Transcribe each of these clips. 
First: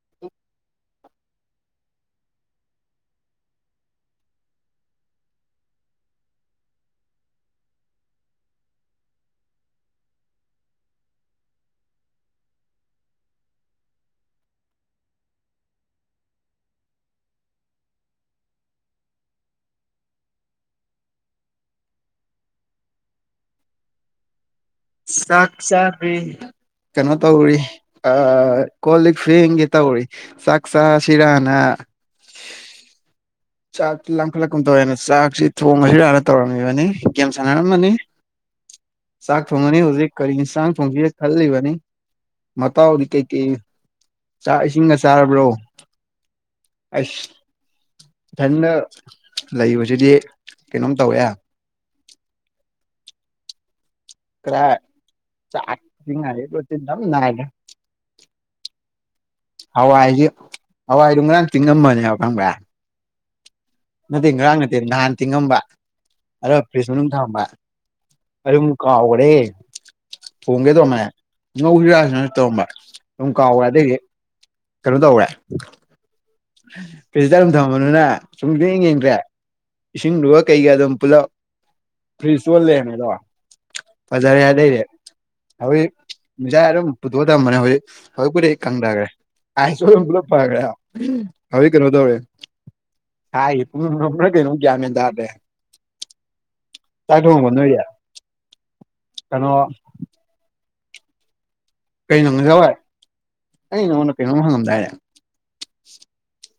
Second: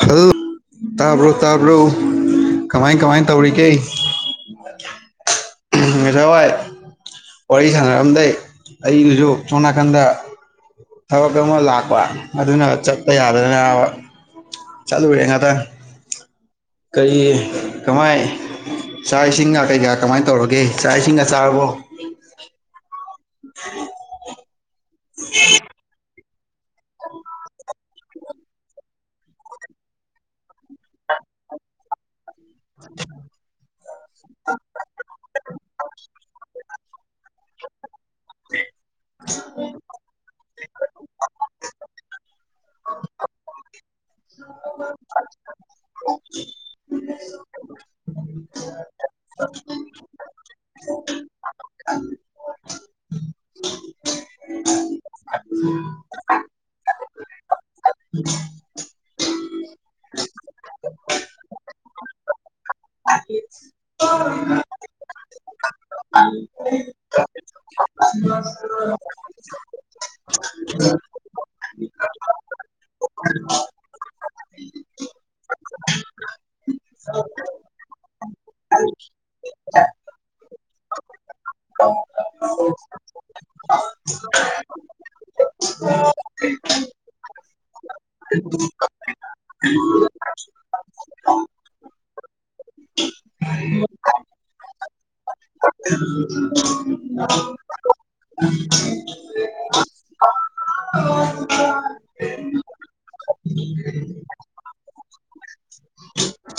Hello ꯇꯥꯕ꯭ꯔꯣ ꯇꯥꯕ꯭ꯔꯣ꯫ ꯀꯃꯥꯏ ꯀꯃꯥꯏ ꯇꯧꯔꯤꯒꯦ꯫ ꯎꯝ ꯉꯁꯥꯏ ꯋꯥꯏ꯫ ꯋꯥꯔꯤ ꯁꯥꯟꯅꯔꯛꯗꯥꯏ ꯑꯩꯗꯨꯁꯨ ꯁꯣꯝ ꯅꯥꯀꯟꯗ꯫ ꯊꯕꯛ ꯑꯃ ꯂꯥꯛꯄ ꯑꯗꯨꯅ ꯆꯠꯇꯄ ꯌꯥꯗꯗꯅ ꯆꯠꯂꯨꯔꯦ ꯉꯥꯛꯇ ꯀꯔꯤ ꯀꯃꯥꯏ ꯆꯥꯛ ꯏꯁꯤꯡꯒ ꯀꯩꯀꯥ ꯀꯃꯥꯏꯅ ꯇꯧꯔꯒꯦ ꯆꯥꯛ ꯏꯁꯤꯡꯒ ꯆꯥꯔꯕꯣ ꯎ ꯁꯥꯁꯥꯕꯤ [unintelligible] ꯀꯩꯅꯣ ꯇꯧꯔꯤ ꯀꯣꯜ ꯂꯤꯛ ꯐꯤꯡꯒꯤ ꯇꯧꯔꯤ ꯆꯥꯛ ꯆꯥ ꯁꯤꯔꯥꯅ [unintelligible] ꯆꯥꯛꯁꯤ ꯂꯥꯡꯈꯠꯂꯛꯀꯨꯝ ꯇꯧꯋꯦꯅ ꯆꯥꯛꯁꯤ ꯊꯣꯡꯉꯁꯤꯔꯒ ꯇꯧꯔꯝꯃꯤꯕꯅꯤ ꯒꯦꯝ ꯁꯥꯟꯅꯔꯝꯃꯅꯤ ꯁꯥꯀ ꯊꯣꯡꯅꯅꯤ ꯍꯧꯖꯤꯛ ꯀꯔꯤ ꯨ ꯌꯦ ꯈꯜꯂꯤꯕꯅꯤ ꯃꯇꯥꯑꯣꯅꯤ ꯀꯩ ꯀꯩ ꯥꯛ ꯏꯁꯤꯡꯒ ꯆꯥꯔꯕ꯭ꯔꯣ ꯑꯁ ꯏꯊꯟꯗ ꯂꯩꯕꯁꯤꯗꯤ ꯀꯩꯅꯣꯝ ꯇꯧꯋꯦ ꯀ ꯆꯔꯤ ꯅꯗ ꯍꯋꯥꯏꯁꯦ ꯍꯋꯥꯏꯗꯨꯣ ꯉꯔꯥꯡ ꯇꯤꯡꯉꯝꯕꯅꯦꯕ ꯈꯪꯕꯏ ꯅꯠꯇꯦ ꯉꯔꯥꯡ ꯅꯠꯇꯦ ꯅꯍꯥꯟ ꯇꯤꯡꯉꯝꯕ ꯑꯗꯨꯒ ꯐ꯭ꯔꯤꯖ ꯃꯅꯨꯡ ꯊꯝꯕ ꯑꯔꯃꯨ ꯀꯥ ꯑꯣꯈꯔꯦ ꯍꯣꯡꯒꯦ ꯇꯧꯃꯦ ꯅꯧꯁꯤꯔꯥꯁꯤ ꯅ ꯇꯧꯔꯝꯕ ꯑꯗꯨꯝ ꯀꯥꯎꯔꯦ ꯑꯗꯩꯗꯤ ꯀꯩꯅꯣ ꯇꯧꯔꯦ ꯄꯖꯤ ꯇꯔꯨꯝ ꯊꯝꯃꯅꯨꯅꯦ ꯁꯨꯝꯗꯤ ꯌꯦꯡꯗ꯭ꯔꯦ ꯏꯁꯤꯡꯗꯨꯒ ꯀꯩꯀ ꯑꯗꯨꯝ ꯄꯨꯜꯂꯞ ꯐ꯭ꯔꯤ ꯆꯣꯜꯂꯦꯅꯦꯗꯣ ꯍꯖꯥꯔ ꯌꯥꯗꯔꯦ ꯍꯧꯖꯤꯣꯏ ꯃꯁꯥꯏ ꯑꯗꯨꯝ ꯄꯨꯊꯣꯛꯑ ꯊꯝꯕꯅꯦ ꯍꯧꯖꯤ ꯍꯧꯖꯤꯣꯏꯕꯨꯗꯤ ꯀꯪꯗꯈ꯭ꯔꯦ ꯑꯥꯏꯁꯨ ꯄꯨꯂ ꯄꯒ ꯍꯧ ꯀꯩꯅꯗꯧꯦ ꯀ ꯇꯥꯏ ꯊꯅ ꯀꯩꯅꯣ ꯀꯩꯅꯣꯖꯋꯥꯏ ꯑꯩ ꯅꯉꯣꯟꯗ ꯀꯩꯅꯣꯝ ꯍꯪꯉꯝꯗꯥꯏꯔꯦ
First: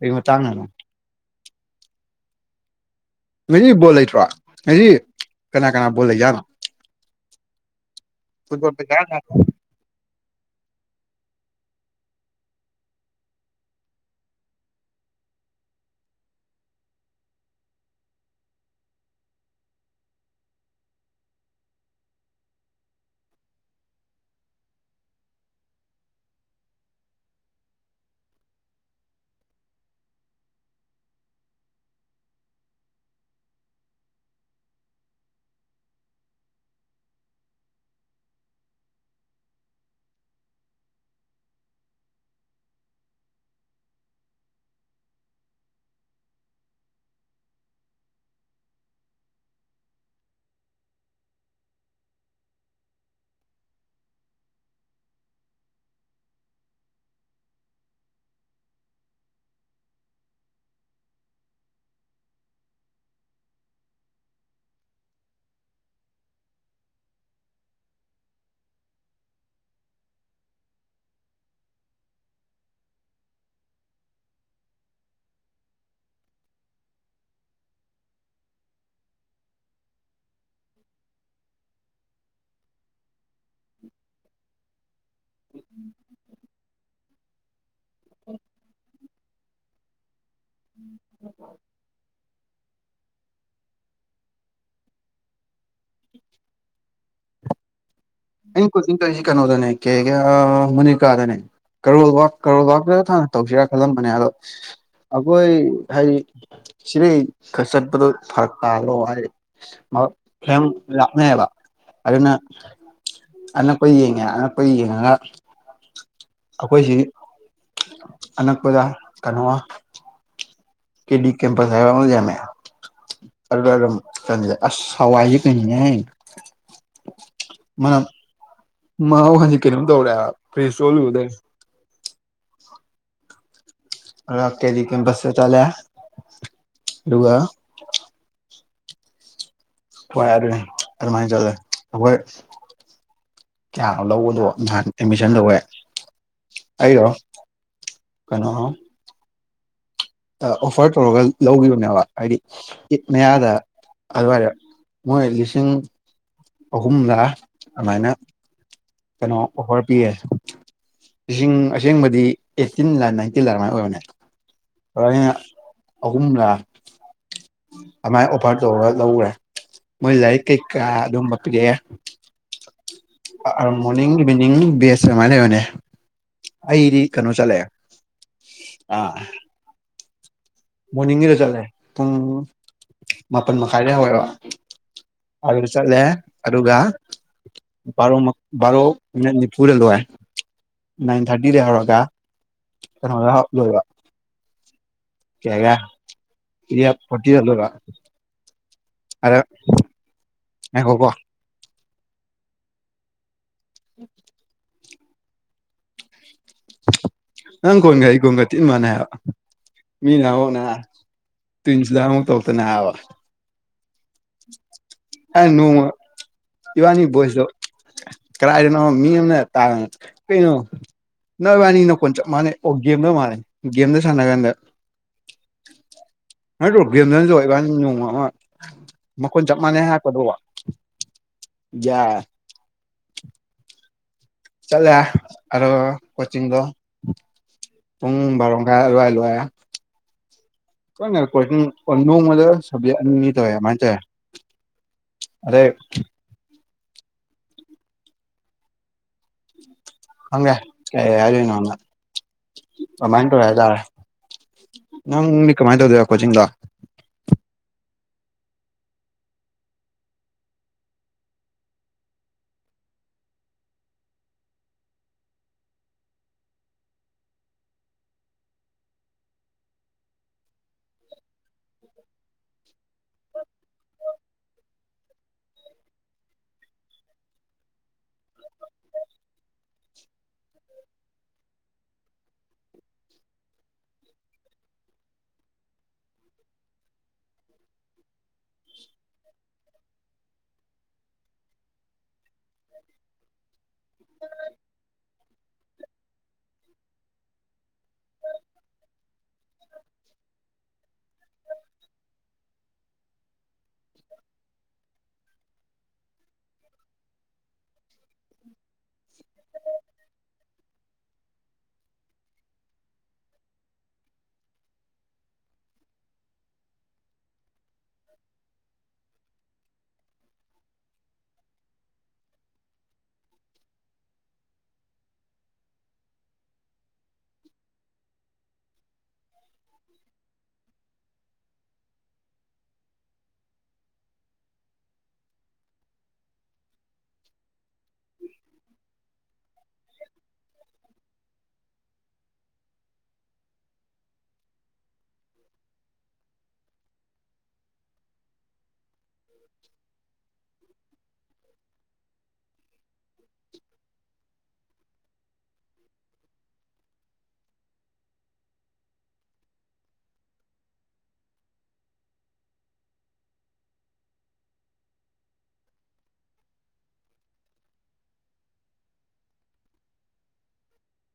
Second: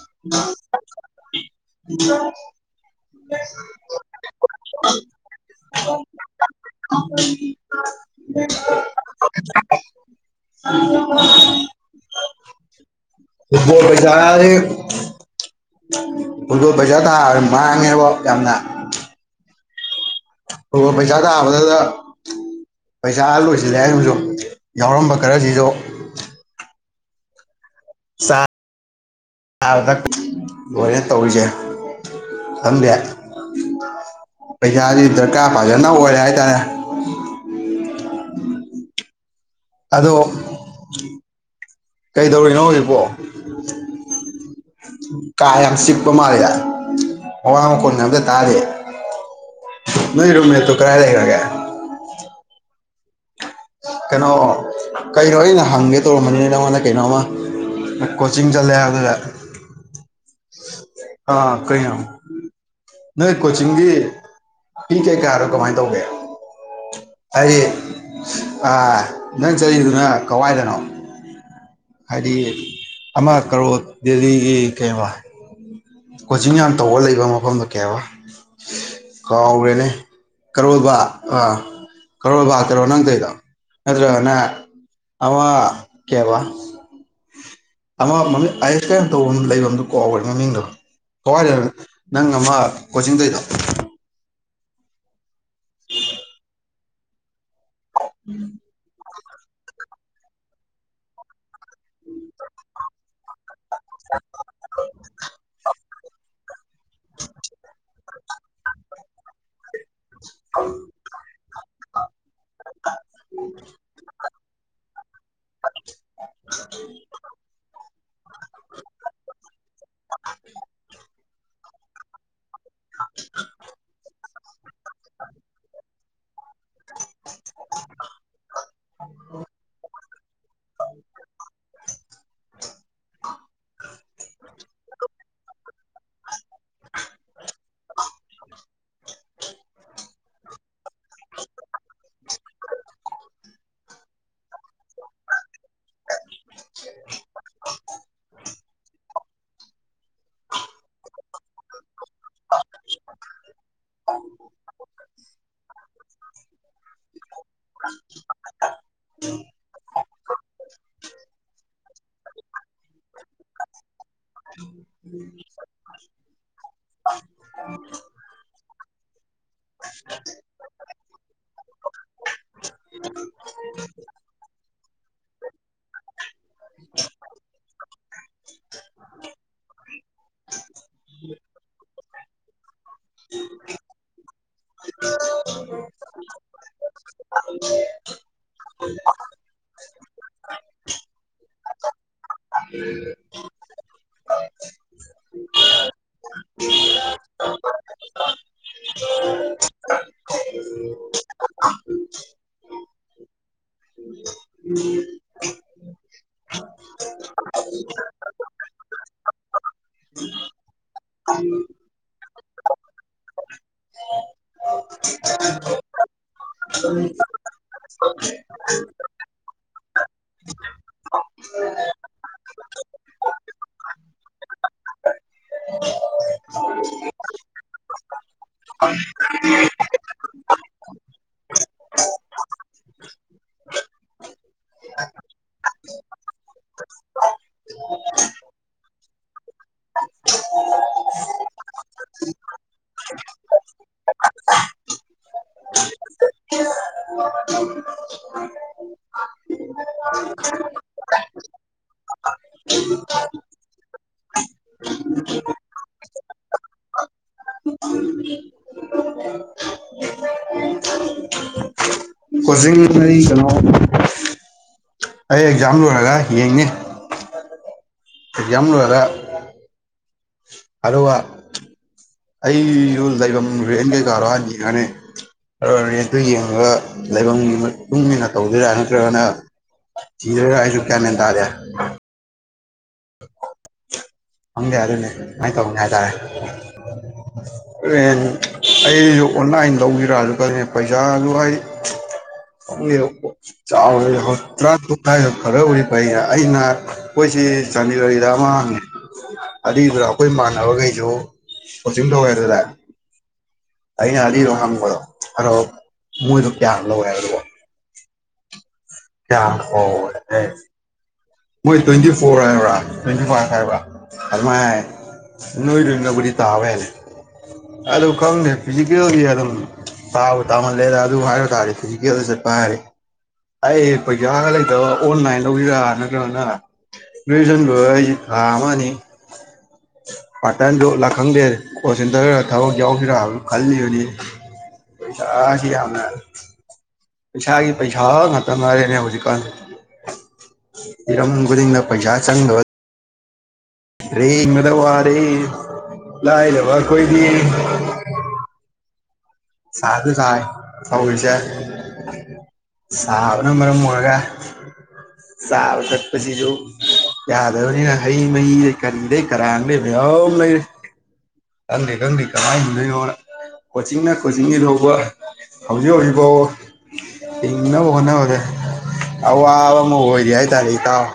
ꯑꯩꯃ ꯇꯥꯡꯥꯡꯅꯅ ꯃꯤ ꯣꯂ ꯇ꯭ꯔꯥ ꯉ ꯀꯅꯥ ꯀꯅꯥ ꯣꯂ ꯌꯥꯅ ꯇꯗ ꯀꯌꯥ ꯖꯥꯔꯦ ꯕꯖꯥ ꯊ ꯃꯥꯡꯉꯦꯕ ꯌꯥꯝꯅ ꯑꯣ ꯄꯩꯁꯥꯗꯕꯗꯗ ꯄꯩꯁꯥ ꯂꯣꯏꯁꯤꯜꯂꯦ ꯍꯥꯏꯕꯁꯨ ꯌꯥꯎꯔꯝꯕ ꯈꯔꯁꯤꯁꯨ ꯗ ꯂꯣꯏꯅ ꯇꯧꯔꯤꯁꯦ ꯊꯝꯕ ꯄꯩꯁꯥꯁꯤ ꯗꯔꯀꯥꯔ ꯐꯖꯅ ꯑꯣꯏꯔꯦ ꯍꯥꯏꯇꯥꯔꯦ ꯑꯗꯣ ꯀꯩꯗꯧꯔꯤꯅꯣ ꯍꯧꯖꯤꯕꯣ ꯀꯥ ꯌꯥꯝ ꯆꯤꯛꯄ ꯃꯥꯜꯂꯦ ꯑꯋꯥꯡ ꯃꯈꯨꯟ ꯑꯝꯇ ꯇꯥꯔꯤ ꯅ ꯔꯣꯃꯦ ꯇꯨ ꯀ ꯂꯔꯒꯦ ꯀꯩꯅꯣ ꯀꯩꯅꯣ ꯑꯩꯅ ꯍꯪꯒꯦ ꯇꯧꯔꯝꯕꯅꯤꯅꯦ ꯅꯪꯉꯣꯟꯗ ꯀꯩꯅꯣꯝꯃ ꯀꯣꯆꯤꯡ ꯆꯠꯂꯦ ꯑꯗꯨꯗ ꯑꯥ ꯀꯔꯤ ꯅꯣꯏ ꯀꯣꯆꯤꯡꯒꯤ ꯐꯤ ꯀꯩ ꯀꯌꯥꯔꯣ ꯀꯃꯥꯏꯅ ꯇꯧꯒꯦ ꯑꯩ ꯅꯪ ꯆꯠꯂꯤꯗꯨꯅ ꯀꯋꯥꯏꯗꯅꯣ ꯍꯥꯏꯗꯤ ꯑꯃ ꯀꯔꯣ ꯗꯦꯜꯂꯤꯒꯤ ꯀꯣ ꯀꯣꯆꯤꯡ ꯌꯥꯝ ꯇꯧꯔ ꯂꯩꯕ ꯃꯐꯝꯗꯨꯣ ꯀꯌꯥꯕ ꯀꯥꯎꯔꯦꯅꯦ ꯀꯔꯣ ꯕ ꯀꯔꯣ ꯕ ꯀꯔꯣ ꯅꯪ ꯀꯩꯗꯣ ꯑꯗꯨ꯭ꯔꯣ ꯅ ꯑ ꯀꯦꯕ ꯑꯃ ꯃꯃꯤ ꯑꯥꯏꯁ ꯀꯩꯅ ꯇꯧꯕꯐꯝ ꯂꯩꯐꯝꯗꯨꯣ ꯀꯥꯎꯈ꯭ꯔꯦ ꯃꯃꯤꯡꯗꯣ ꯀꯋꯥꯏꯗꯅꯣ ꯅꯪ ꯑꯃ ꯀꯣꯆꯤꯡꯗꯗ ꯑꯩ ꯀꯣꯤꯡ ꯁꯤ ꯀꯩꯅꯣꯗꯅꯦ ꯀꯩ ꯀꯦ ꯃꯨꯅꯤꯀꯥꯗꯅꯦ ꯀꯣꯜ ꯀꯔꯜ ꯊ ꯇꯧꯁꯤꯔꯥ ꯈꯜꯂꯝꯕꯅꯦ ꯑꯗꯣ ꯑꯩꯈꯣꯏ ꯍꯥꯏꯗꯤ ꯁꯤꯗꯩ ꯆꯠꯄꯗꯣ ꯐꯔꯛꯇꯗꯔꯗ ꯑꯗꯨꯅ ꯑꯅꯛꯄ ꯌꯦꯡꯉꯦ ꯑꯅꯛꯄ ꯌꯦꯡꯉꯒ ꯑꯩꯈꯣꯏꯁꯤ ꯑꯅꯛꯄꯖꯥ ꯀꯟꯋꯥ ꯀꯦꯗꯤ ꯀꯄꯁ ꯍꯥꯏ ꯑꯃꯃꯦ ꯑꯖ ꯑꯁ ꯁꯋꯥꯏ ꯀꯩꯅ ꯍꯥꯏ ꯃꯥꯅ ꯃꯥꯕꯨ ꯍꯧꯖꯤ ꯀꯩꯅꯝ ꯇꯧꯔ ꯐꯦꯁꯣꯂ ꯑꯣꯗ ꯑ ꯀꯗꯤ ꯀꯁꯦ ꯆꯂ ꯂꯒ [unintelligible] ꯍ ꯌꯥ ꯑꯗꯨ ꯑꯗꯨꯃꯥꯏꯅ ꯆꯠꯂꯦ ꯍꯣꯏ ꯀꯌꯥꯅꯣ ꯂꯧꯕꯗꯣ ꯅꯍꯥꯟ ꯑꯦꯠꯃꯤꯁꯟ ꯇꯧꯋꯦ ꯑꯩꯔꯣ ꯀꯩꯅꯣ ꯑꯣꯐꯔ ꯇꯧꯔꯒ ꯂꯧꯈꯤꯕꯅꯦꯕ ꯍꯥꯏꯗꯤ ꯏꯠ ꯃꯌꯥꯗ ꯑꯗꯨꯋꯥꯏꯗ ꯃꯣꯏ ꯂꯤꯁꯤꯡ ꯑꯍꯨꯝꯂꯥ ꯑꯗꯨꯃꯥꯏꯅ ꯀꯩꯅꯣ ꯑꯣꯐꯔ ꯄꯤꯌꯦ ꯂꯤꯁꯤꯡ ꯑꯁꯦꯡꯕꯗꯤ ꯑꯩꯠꯇꯤꯟ ꯂ ꯅꯥꯏꯟꯇꯤꯟ ꯂꯥꯏ ꯑꯗꯨꯃꯥꯏꯅ ꯑꯣꯏꯕꯅꯦ ꯑꯍꯨꯝꯂ ꯑꯗꯨꯥꯏ ꯑꯣꯐꯔ ꯇꯧꯔ ꯂꯧꯈꯔꯦ ꯃꯣꯏ ꯂꯏ ꯀꯩ ꯀ ꯑꯗꯨ ꯑꯗꯨꯝꯄꯒ morning evening B S I ꯂꯩ ꯃꯅꯦ ꯑꯩꯗꯤ ꯀꯩꯅꯣ ꯆꯠꯂꯦ ꯑꯥ ꯃꯣꯔꯅꯤꯡꯒꯤꯗ ꯆꯠꯂꯦ ꯄꯨꯡ ꯃꯥꯄꯜ ꯃꯈꯥꯏꯗ ꯍꯧꯋꯦꯕ ꯑ ꯆꯂꯦ ꯑꯗꯨꯔꯒ ꯥꯔꯣ ꯥꯔꯣ ꯅꯤꯄꯨꯔꯣ ꯍꯥꯏ ꯅꯥꯏꯟ ꯊꯥꯔꯇꯤꯗꯒꯤꯩ ꯍꯧꯔꯒ ꯀꯩꯅꯣꯗ ꯂꯣꯏꯕ ꯀꯦꯒ ꯏ ꯄꯇꯤꯗ ꯂꯣꯏꯕꯥ ꯑꯗ ꯑꯦ ꯈꯣꯀꯣ ꯎꯝ [unintelligible] ꯅꯪ ꯀꯣꯟꯒ ꯀꯣꯟꯒꯇꯅ ꯃꯥꯅꯥ ꯃꯤ ꯅꯍꯣꯅ ꯇꯨ ꯏꯖꯗꯥꯨ ꯇꯧ ꯇꯅ ꯑꯋꯥ ꯑ ꯅꯣꯡꯃ ꯏꯕꯥꯅꯤ ꯚꯣꯏꯁꯇꯣ ꯀꯗꯥꯏꯗꯅꯣ ꯃꯤ ꯑꯃꯅ ꯇꯥꯕꯅꯣ ꯀꯩꯅꯣ ꯅꯣꯏ ꯋꯥꯅꯤ ꯅꯈꯣꯟ ꯆꯞ ꯃꯥꯟꯅꯩ ꯑꯣ ꯒꯦꯝꯗ ꯃꯥꯥꯟꯂꯅꯤ ꯒꯦꯝꯗ ꯁꯥꯟꯅ ꯀꯥꯟꯗ ꯑꯗꯨ ꯒꯦꯝꯗꯅꯁꯨ ꯏꯕꯥ ꯅꯣꯡꯃ ꯑꯃ ꯃꯈꯣꯟ ꯆꯞ ꯃꯥꯟꯅꯩ ꯍꯥꯏ ꯠꯇꯕ ꯌꯥ ꯆꯠꯂꯦ ꯑꯣ ꯀꯣꯆꯤꯡꯤꯡꯗ ꯄꯨꯡ ꯕꯥꯔꯣ ꯃꯈꯥꯏ ꯑꯗꯥꯏꯗꯥ ꯂꯣꯏꯔꯦ ꯅꯦ ꯀꯣꯆꯤꯡ ꯅꯣꯡꯃꯗ ꯁꯕꯖꯦꯛ ꯑꯅꯤꯅꯤ ꯇꯧꯋꯦ ꯃꯥ ꯇꯔꯦ ꯑꯗꯦ ꯍꯦ ꯀ ꯌꯥꯔꯅ ꯃꯥꯏꯟꯇꯣꯇꯥꯔꯦ ꯅꯪꯗꯤ ꯀꯃꯥꯏꯅ ꯇꯧꯗꯣꯏꯕ ꯀꯣꯆꯤꯡꯗ ꯍꯧꯖꯤꯡꯅ ꯀꯩꯅꯣ ꯑꯩ ꯑꯦꯛꯖꯥꯝ ꯂꯣꯏꯔꯒ ꯌꯦꯡꯅꯦ ꯑꯦꯛꯖꯥꯝꯜ ꯂꯩꯔ ꯍꯜꯂꯣ ꯑꯩꯔꯣꯜ ꯇꯥꯏꯕ ꯔꯨꯔꯦꯟ ꯀꯩꯀꯥꯔꯣ ꯍꯥꯟ ꯌꯦꯉꯅꯤ ꯔꯦꯠꯇꯨ ꯌꯦꯡꯉꯒ ꯂꯩꯐꯝꯒꯤ ꯃꯇꯨꯡ ꯏꯟꯅ ꯇꯧꯗꯣꯏꯔꯥ ꯅꯠꯇ꯭ꯔꯒꯅ ꯆꯤꯗꯔ ꯀꯥꯏ ꯆꯨ ꯀꯅꯗꯔꯦ ꯈꯪꯗꯦ ꯑꯗꯨꯅꯤ ꯀꯃꯥꯏꯅ ꯇꯧꯅꯤ ꯍꯥꯏꯇꯥꯔꯦꯦꯟ ꯑꯩꯁꯨ ꯑꯣꯟꯂꯥꯏꯟ ꯂꯧꯕꯤꯔ ꯑꯗꯨ ꯀ ꯄꯩꯁꯥꯗꯨ ꯍꯥꯏ [unintelligible] ꯈꯔꯕꯨꯗꯤ ꯐꯩ ꯑꯩꯅ ꯑꯩꯈꯣꯏꯁꯤ ꯆꯥꯟꯗꯤꯒꯔꯤꯗ ꯑꯃ ꯍꯪꯉꯦ ꯑꯗꯨꯏꯗꯨꯔ ꯑꯩꯈꯣꯏ ꯏ ꯃꯥꯟꯅꯕꯈꯩꯁꯨ ꯀꯣꯆꯤꯡ ꯇꯧꯋꯦ ꯑꯗꯨꯗ ꯑꯩꯅ ꯑꯅꯤꯔꯣ ꯍꯪꯕꯗꯣ ꯑꯗꯣ ꯃꯣꯏꯗꯣ ꯀꯌꯥ ꯂꯧꯔꯦ ꯍꯥꯏ [inaudible] ꯃꯣꯏ ꯇ꯭ꯋꯦꯟꯇꯤ ꯐꯣꯔ ꯍꯥꯏꯕ꯭ꯔꯥ ꯇ꯭ꯋꯦꯟꯇꯤ ꯐꯥꯏꯚ ꯍꯥꯏꯕ꯭ꯔꯥ ꯑꯗꯨꯃꯥꯏ ꯅꯣꯏꯗꯣꯏꯅꯕꯨꯗꯤ ꯇꯥꯕ ꯌꯥ ꯍꯥꯏꯔꯦ ꯑ ꯈꯪꯗꯦ ꯐꯤꯖꯤꯀꯦꯜꯂꯤ ꯑꯗꯨꯝ ꯇꯥꯕ ꯇꯥꯍꯜꯂꯦꯗ ꯑꯗꯨ ꯍꯥꯏꯕ ꯇꯥꯔꯦ ꯐꯤꯖꯤꯀꯦꯜꯗ ꯆꯠꯄ ꯍꯥꯏꯔꯦ ꯑꯩ ꯄꯩꯁꯥꯒ ꯂꯩꯇꯕ ꯑꯣꯟꯂꯥꯏꯟ ꯂꯧꯕꯤꯔꯛ ꯅꯠꯇ꯭ꯔꯣ ꯅꯅ ꯒꯔ꯭ꯖꯨꯌꯥꯁꯟ ꯂꯣꯌꯔꯥꯒꯥ ꯊꯥ ꯑꯃ ꯑꯅꯤ ꯄꯥꯇꯟꯗ ꯂꯈꯪꯗꯦꯔ ꯑꯣ ꯁꯤꯟꯗꯒꯔ ꯊꯧ ꯌꯥꯎ ꯐꯔꯣ ꯍꯥꯏ ꯈꯜꯑꯣꯅꯤ ꯄꯩꯁꯥꯁꯤ ꯌꯥꯝꯅ ꯄꯩꯁꯥꯒꯤ ꯄꯩꯁꯥ ꯉꯇꯔꯦꯅꯦ ꯍꯧꯖꯤꯛꯀꯥꯟ ꯏꯤꯔꯝ ꯈꯨꯗꯤꯡꯗ ꯄꯩꯁꯥ ꯆꯪꯗ ꯔꯦ ꯏ ꯃꯗ ꯋꯥ ꯔꯦ ꯂꯥ ꯂꯔꯕ ꯀꯣꯏ ꯗꯤ ꯁꯥ ꯑꯗꯨ ꯆꯥꯏ ꯇꯧꯔꯤꯁꯦ ꯁꯕꯅꯝꯕꯔ ꯃꯂꯒ ꯆꯥꯕ ꯊꯛꯄꯁꯤꯁꯨ ꯌꯥꯗꯕꯅꯤꯅ ꯍꯩ ꯃꯍꯤꯁꯦ ꯀꯔꯤꯗꯦ ꯀꯔꯥꯡꯗꯩ ꯑꯗꯨꯝ ꯈꯪꯗꯦ ꯈꯪꯗꯦ ꯀꯃꯥꯏꯅ ꯍꯨꯝꯗꯣꯏꯅꯣ ꯀꯣꯆꯤꯡꯅ ꯀꯛꯆꯤꯡꯒꯤ ꯊꯥꯎꯧꯕ ꯍꯧꯖꯤꯛ ꯍꯧꯖꯤꯛ ꯐꯥꯎꯕ ꯊꯤꯡꯅꯕ ꯍꯣꯠꯅꯕꯗꯦ ꯑꯋꯥꯕ ꯑꯃ ꯑꯣꯏꯔꯤ ꯍꯥꯏꯇꯥꯔꯦ ꯏꯇꯥꯎ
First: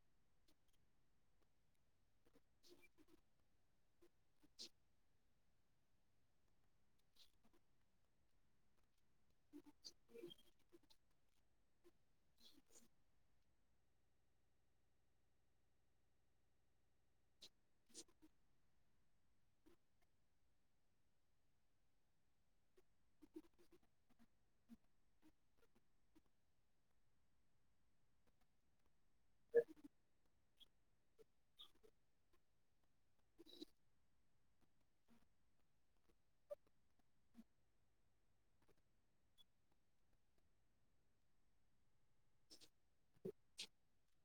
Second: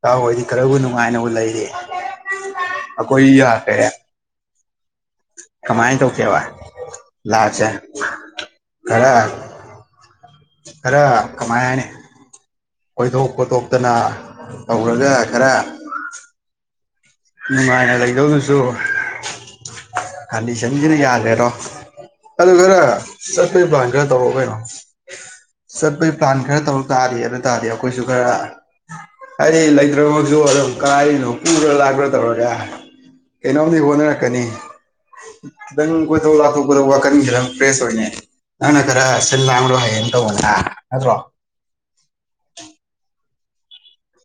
ꯆꯍ ꯍꯣꯏꯗꯤ ꯈꯔꯕꯨ ꯅꯨꯡꯉꯥꯏꯅꯕꯨ ꯂꯩꯔꯤ ꯑꯈꯣꯏ ꯌꯥ ꯀꯦ [inaudible] ꯀꯃꯥꯏ ꯇꯧ ꯀꯦꯋꯥ ꯂꯥꯆꯦ ꯈꯔ [inaudible] ꯈꯔ ꯀꯃꯅꯦ ꯈꯣꯏꯊꯣꯛ ꯈꯣꯠꯇꯣꯛꯇꯅ ꯇꯧꯔꯒ ꯈꯔ ꯅꯨꯡꯉꯥꯏꯅ ꯂꯩꯗꯧꯅꯁꯨ ꯈꯗꯤ ꯁꯦꯝꯖꯤꯅ ꯌꯥꯗꯦꯔꯣ ꯑꯗꯨ ꯈꯔ ꯆꯠꯄꯣꯏ ꯄ꯭ꯂꯥꯟ ꯈꯔ ꯇꯧꯔꯣ ꯀꯩꯅꯣ ꯆꯠꯄꯒꯤ ꯄ꯭ꯂꯥꯟ ꯈꯔ ꯇꯧꯔ ꯇꯥꯔ ꯑꯗꯨ ꯇꯥꯔꯗꯤ ꯑꯩꯈꯣꯏꯁꯨ ꯈꯔ ꯍꯥꯏꯔꯤ ꯂꯩꯇ꯭ꯔꯣꯁꯨꯔ ꯀꯔꯤꯅꯣ ꯀꯔꯣ ꯂ꯭ꯔ ꯇꯧꯔꯒ ꯀꯩꯅꯣꯝꯗꯤ ꯍꯣꯠꯅꯔꯛꯀꯅꯤ ꯈꯤꯇꯪ ꯀꯣꯏꯊꯣꯛ ꯂꯥꯊꯣꯛꯊꯣꯛ ꯋꯥꯀꯟ ꯈꯤꯇꯪ ꯐ꯭ꯔꯦꯁ ꯑꯣꯏꯅ ꯅꯪꯅ ꯈꯔ ꯁꯤꯟ ꯂꯥꯡꯂꯣ ꯍꯌꯦꯅ ꯇꯧꯕꯗ ꯅꯠꯇ꯭ꯔꯣ [inaudible]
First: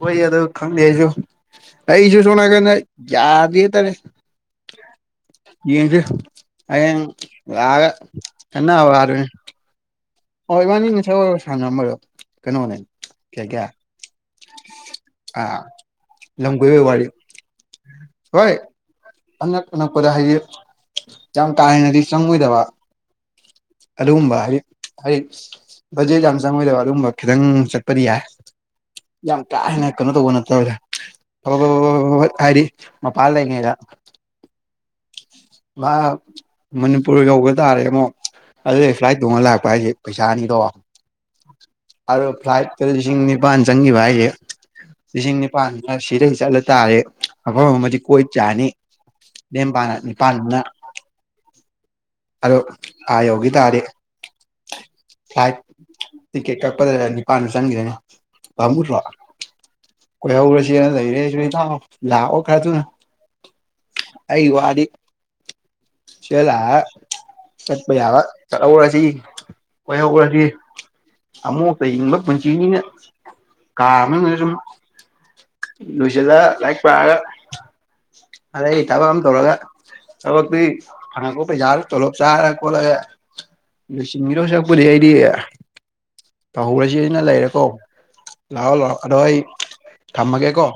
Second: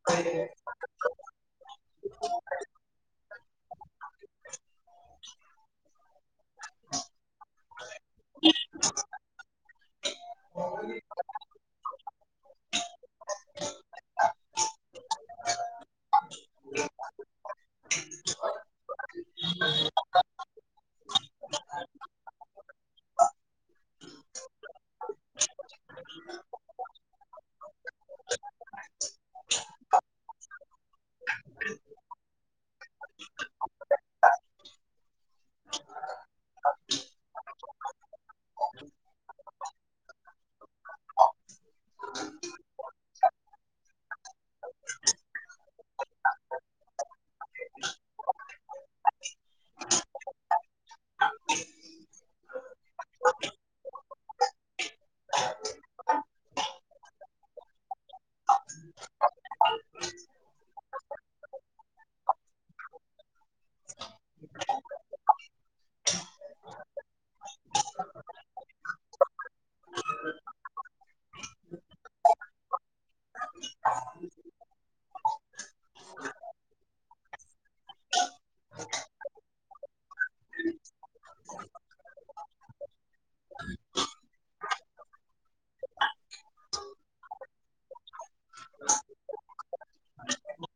ꯍꯣꯏ ꯌꯥꯗ ꯈꯪꯗꯦꯁꯨ ꯑꯩꯁꯨ ꯁꯨꯅꯒꯦ ꯌꯥ ꯇꯔꯦ ꯌꯦꯁꯨ ꯑ ꯂꯒ ꯀꯅꯥ ꯍ ꯑꯥꯔꯃꯤ ꯑꯣ ꯏꯕꯥꯅꯤ ꯅꯁ ꯑꯣꯏꯔꯣ ꯁꯥꯟꯅꯔꯝꯃꯣꯏꯔꯣ ꯀꯩꯅꯣꯅꯦ ꯀꯌꯥ ꯀꯌꯥ ꯑꯥ ꯂꯨ ꯋꯥ ꯍꯣꯏ ꯑꯅꯛ ꯑꯅꯛꯄꯗ ꯍꯥꯏꯗꯤ ꯌꯥꯝ ꯀꯥ ꯍꯦꯟꯅꯗꯤ ꯆꯪꯉꯣꯏꯗꯕ ꯑꯗꯨꯒꯨꯝꯕ ꯍꯥꯏꯗꯤ ꯍꯥꯏꯗꯤ ꯕꯖꯦꯠ ꯌꯥꯝ ꯆꯪꯉꯣꯏꯗꯕ ꯑꯗꯨꯒꯨꯝꯕ ꯈꯤꯇꯪ ꯆꯠꯄꯗꯤ ꯌꯥꯏ ꯌꯥꯝ ꯀꯥꯏ ꯀꯩꯅ ꯇꯧꯕ ꯅꯠꯇ ꯍꯥꯏꯔꯤ ꯃꯄꯥꯜꯗ [inaudible] ꯃꯥ ꯃꯅꯤꯄꯨꯔ ꯌꯧꯕ ꯇꯥꯔꯦ ꯑꯃꯨꯛ ꯑꯗꯨꯗ ꯐ꯭ꯂꯥꯏꯠ ꯇꯣꯡꯉ ꯂꯥꯛꯄ ꯍꯥꯏꯁꯦ ꯄꯩꯁꯥꯅꯤꯗꯣ ꯑꯗꯨ ꯐ꯭ꯂꯥꯏꯠ ꯀ ꯂꯤꯁꯤꯡꯅꯤ ꯄꯥꯅ ꯆꯪꯤꯚꯏꯦ ꯂꯤꯁꯤꯡ ꯅꯤꯄꯥꯟ ꯈ ꯁꯤꯗꯒꯤ ꯆꯠꯂ ꯇꯥꯔꯦ ꯑꯐꯝ ꯑꯃꯗꯤ ꯀꯣꯏ ꯆꯥꯅꯤ ꯗꯦꯝ ꯄꯅꯅꯤ ꯄꯅꯅ ꯑꯗꯣ ꯍꯥꯏ ꯌꯣꯒꯤ ꯇꯔꯦ ꯇꯤꯀꯦꯠ ꯀꯛꯄꯗ ꯅꯤꯄꯥꯟꯗ ꯆꯪꯈꯤꯗꯅꯦꯃꯨꯠꯇ꯭ꯔꯣ ꯀꯣꯏ ꯑꯔꯁꯤ ꯂꯔꯦ ꯂꯑꯣ ꯂꯥꯛꯑꯣ ꯈꯔ ꯇꯨ ꯑꯩ ꯋꯥꯗꯤ ꯁꯤꯂ ꯆꯠꯄ ꯌꯥꯕ ꯆꯠꯍꯧꯔꯁꯤ ꯑꯣꯏꯍꯧꯔꯁꯤ ꯑ ꯃꯣ ꯇ ꯏꯕ ꯄꯨꯟꯆꯅꯤꯅ ꯀꯥꯔꯃꯦ ꯂꯣꯏꯁꯤꯜꯂ ꯂꯥꯏꯔꯤꯛ ꯄꯥꯑꯒ ꯑꯗꯗꯒꯤ ꯊꯕꯛ ꯑꯃ ꯇꯧꯔꯒ ꯆ ꯐꯅꯥꯀꯣ ꯄ ꯌꯥꯔ ꯆꯂꯣ ꯆꯥꯔꯦ ꯀꯣꯂ ꯂꯨꯁꯤꯡꯕꯤꯔꯣ ꯁꯛꯄꯨꯗꯤ ꯑꯩꯗꯤ ꯇꯧꯍꯧꯔꯁꯤ ꯑꯩꯅ ꯂꯩꯔꯦꯀꯣ ꯂꯑꯣ ꯂꯥꯛꯑꯣ ꯑꯗꯣ ꯑꯩ ꯊꯝꯃꯒꯦ ꯀꯣ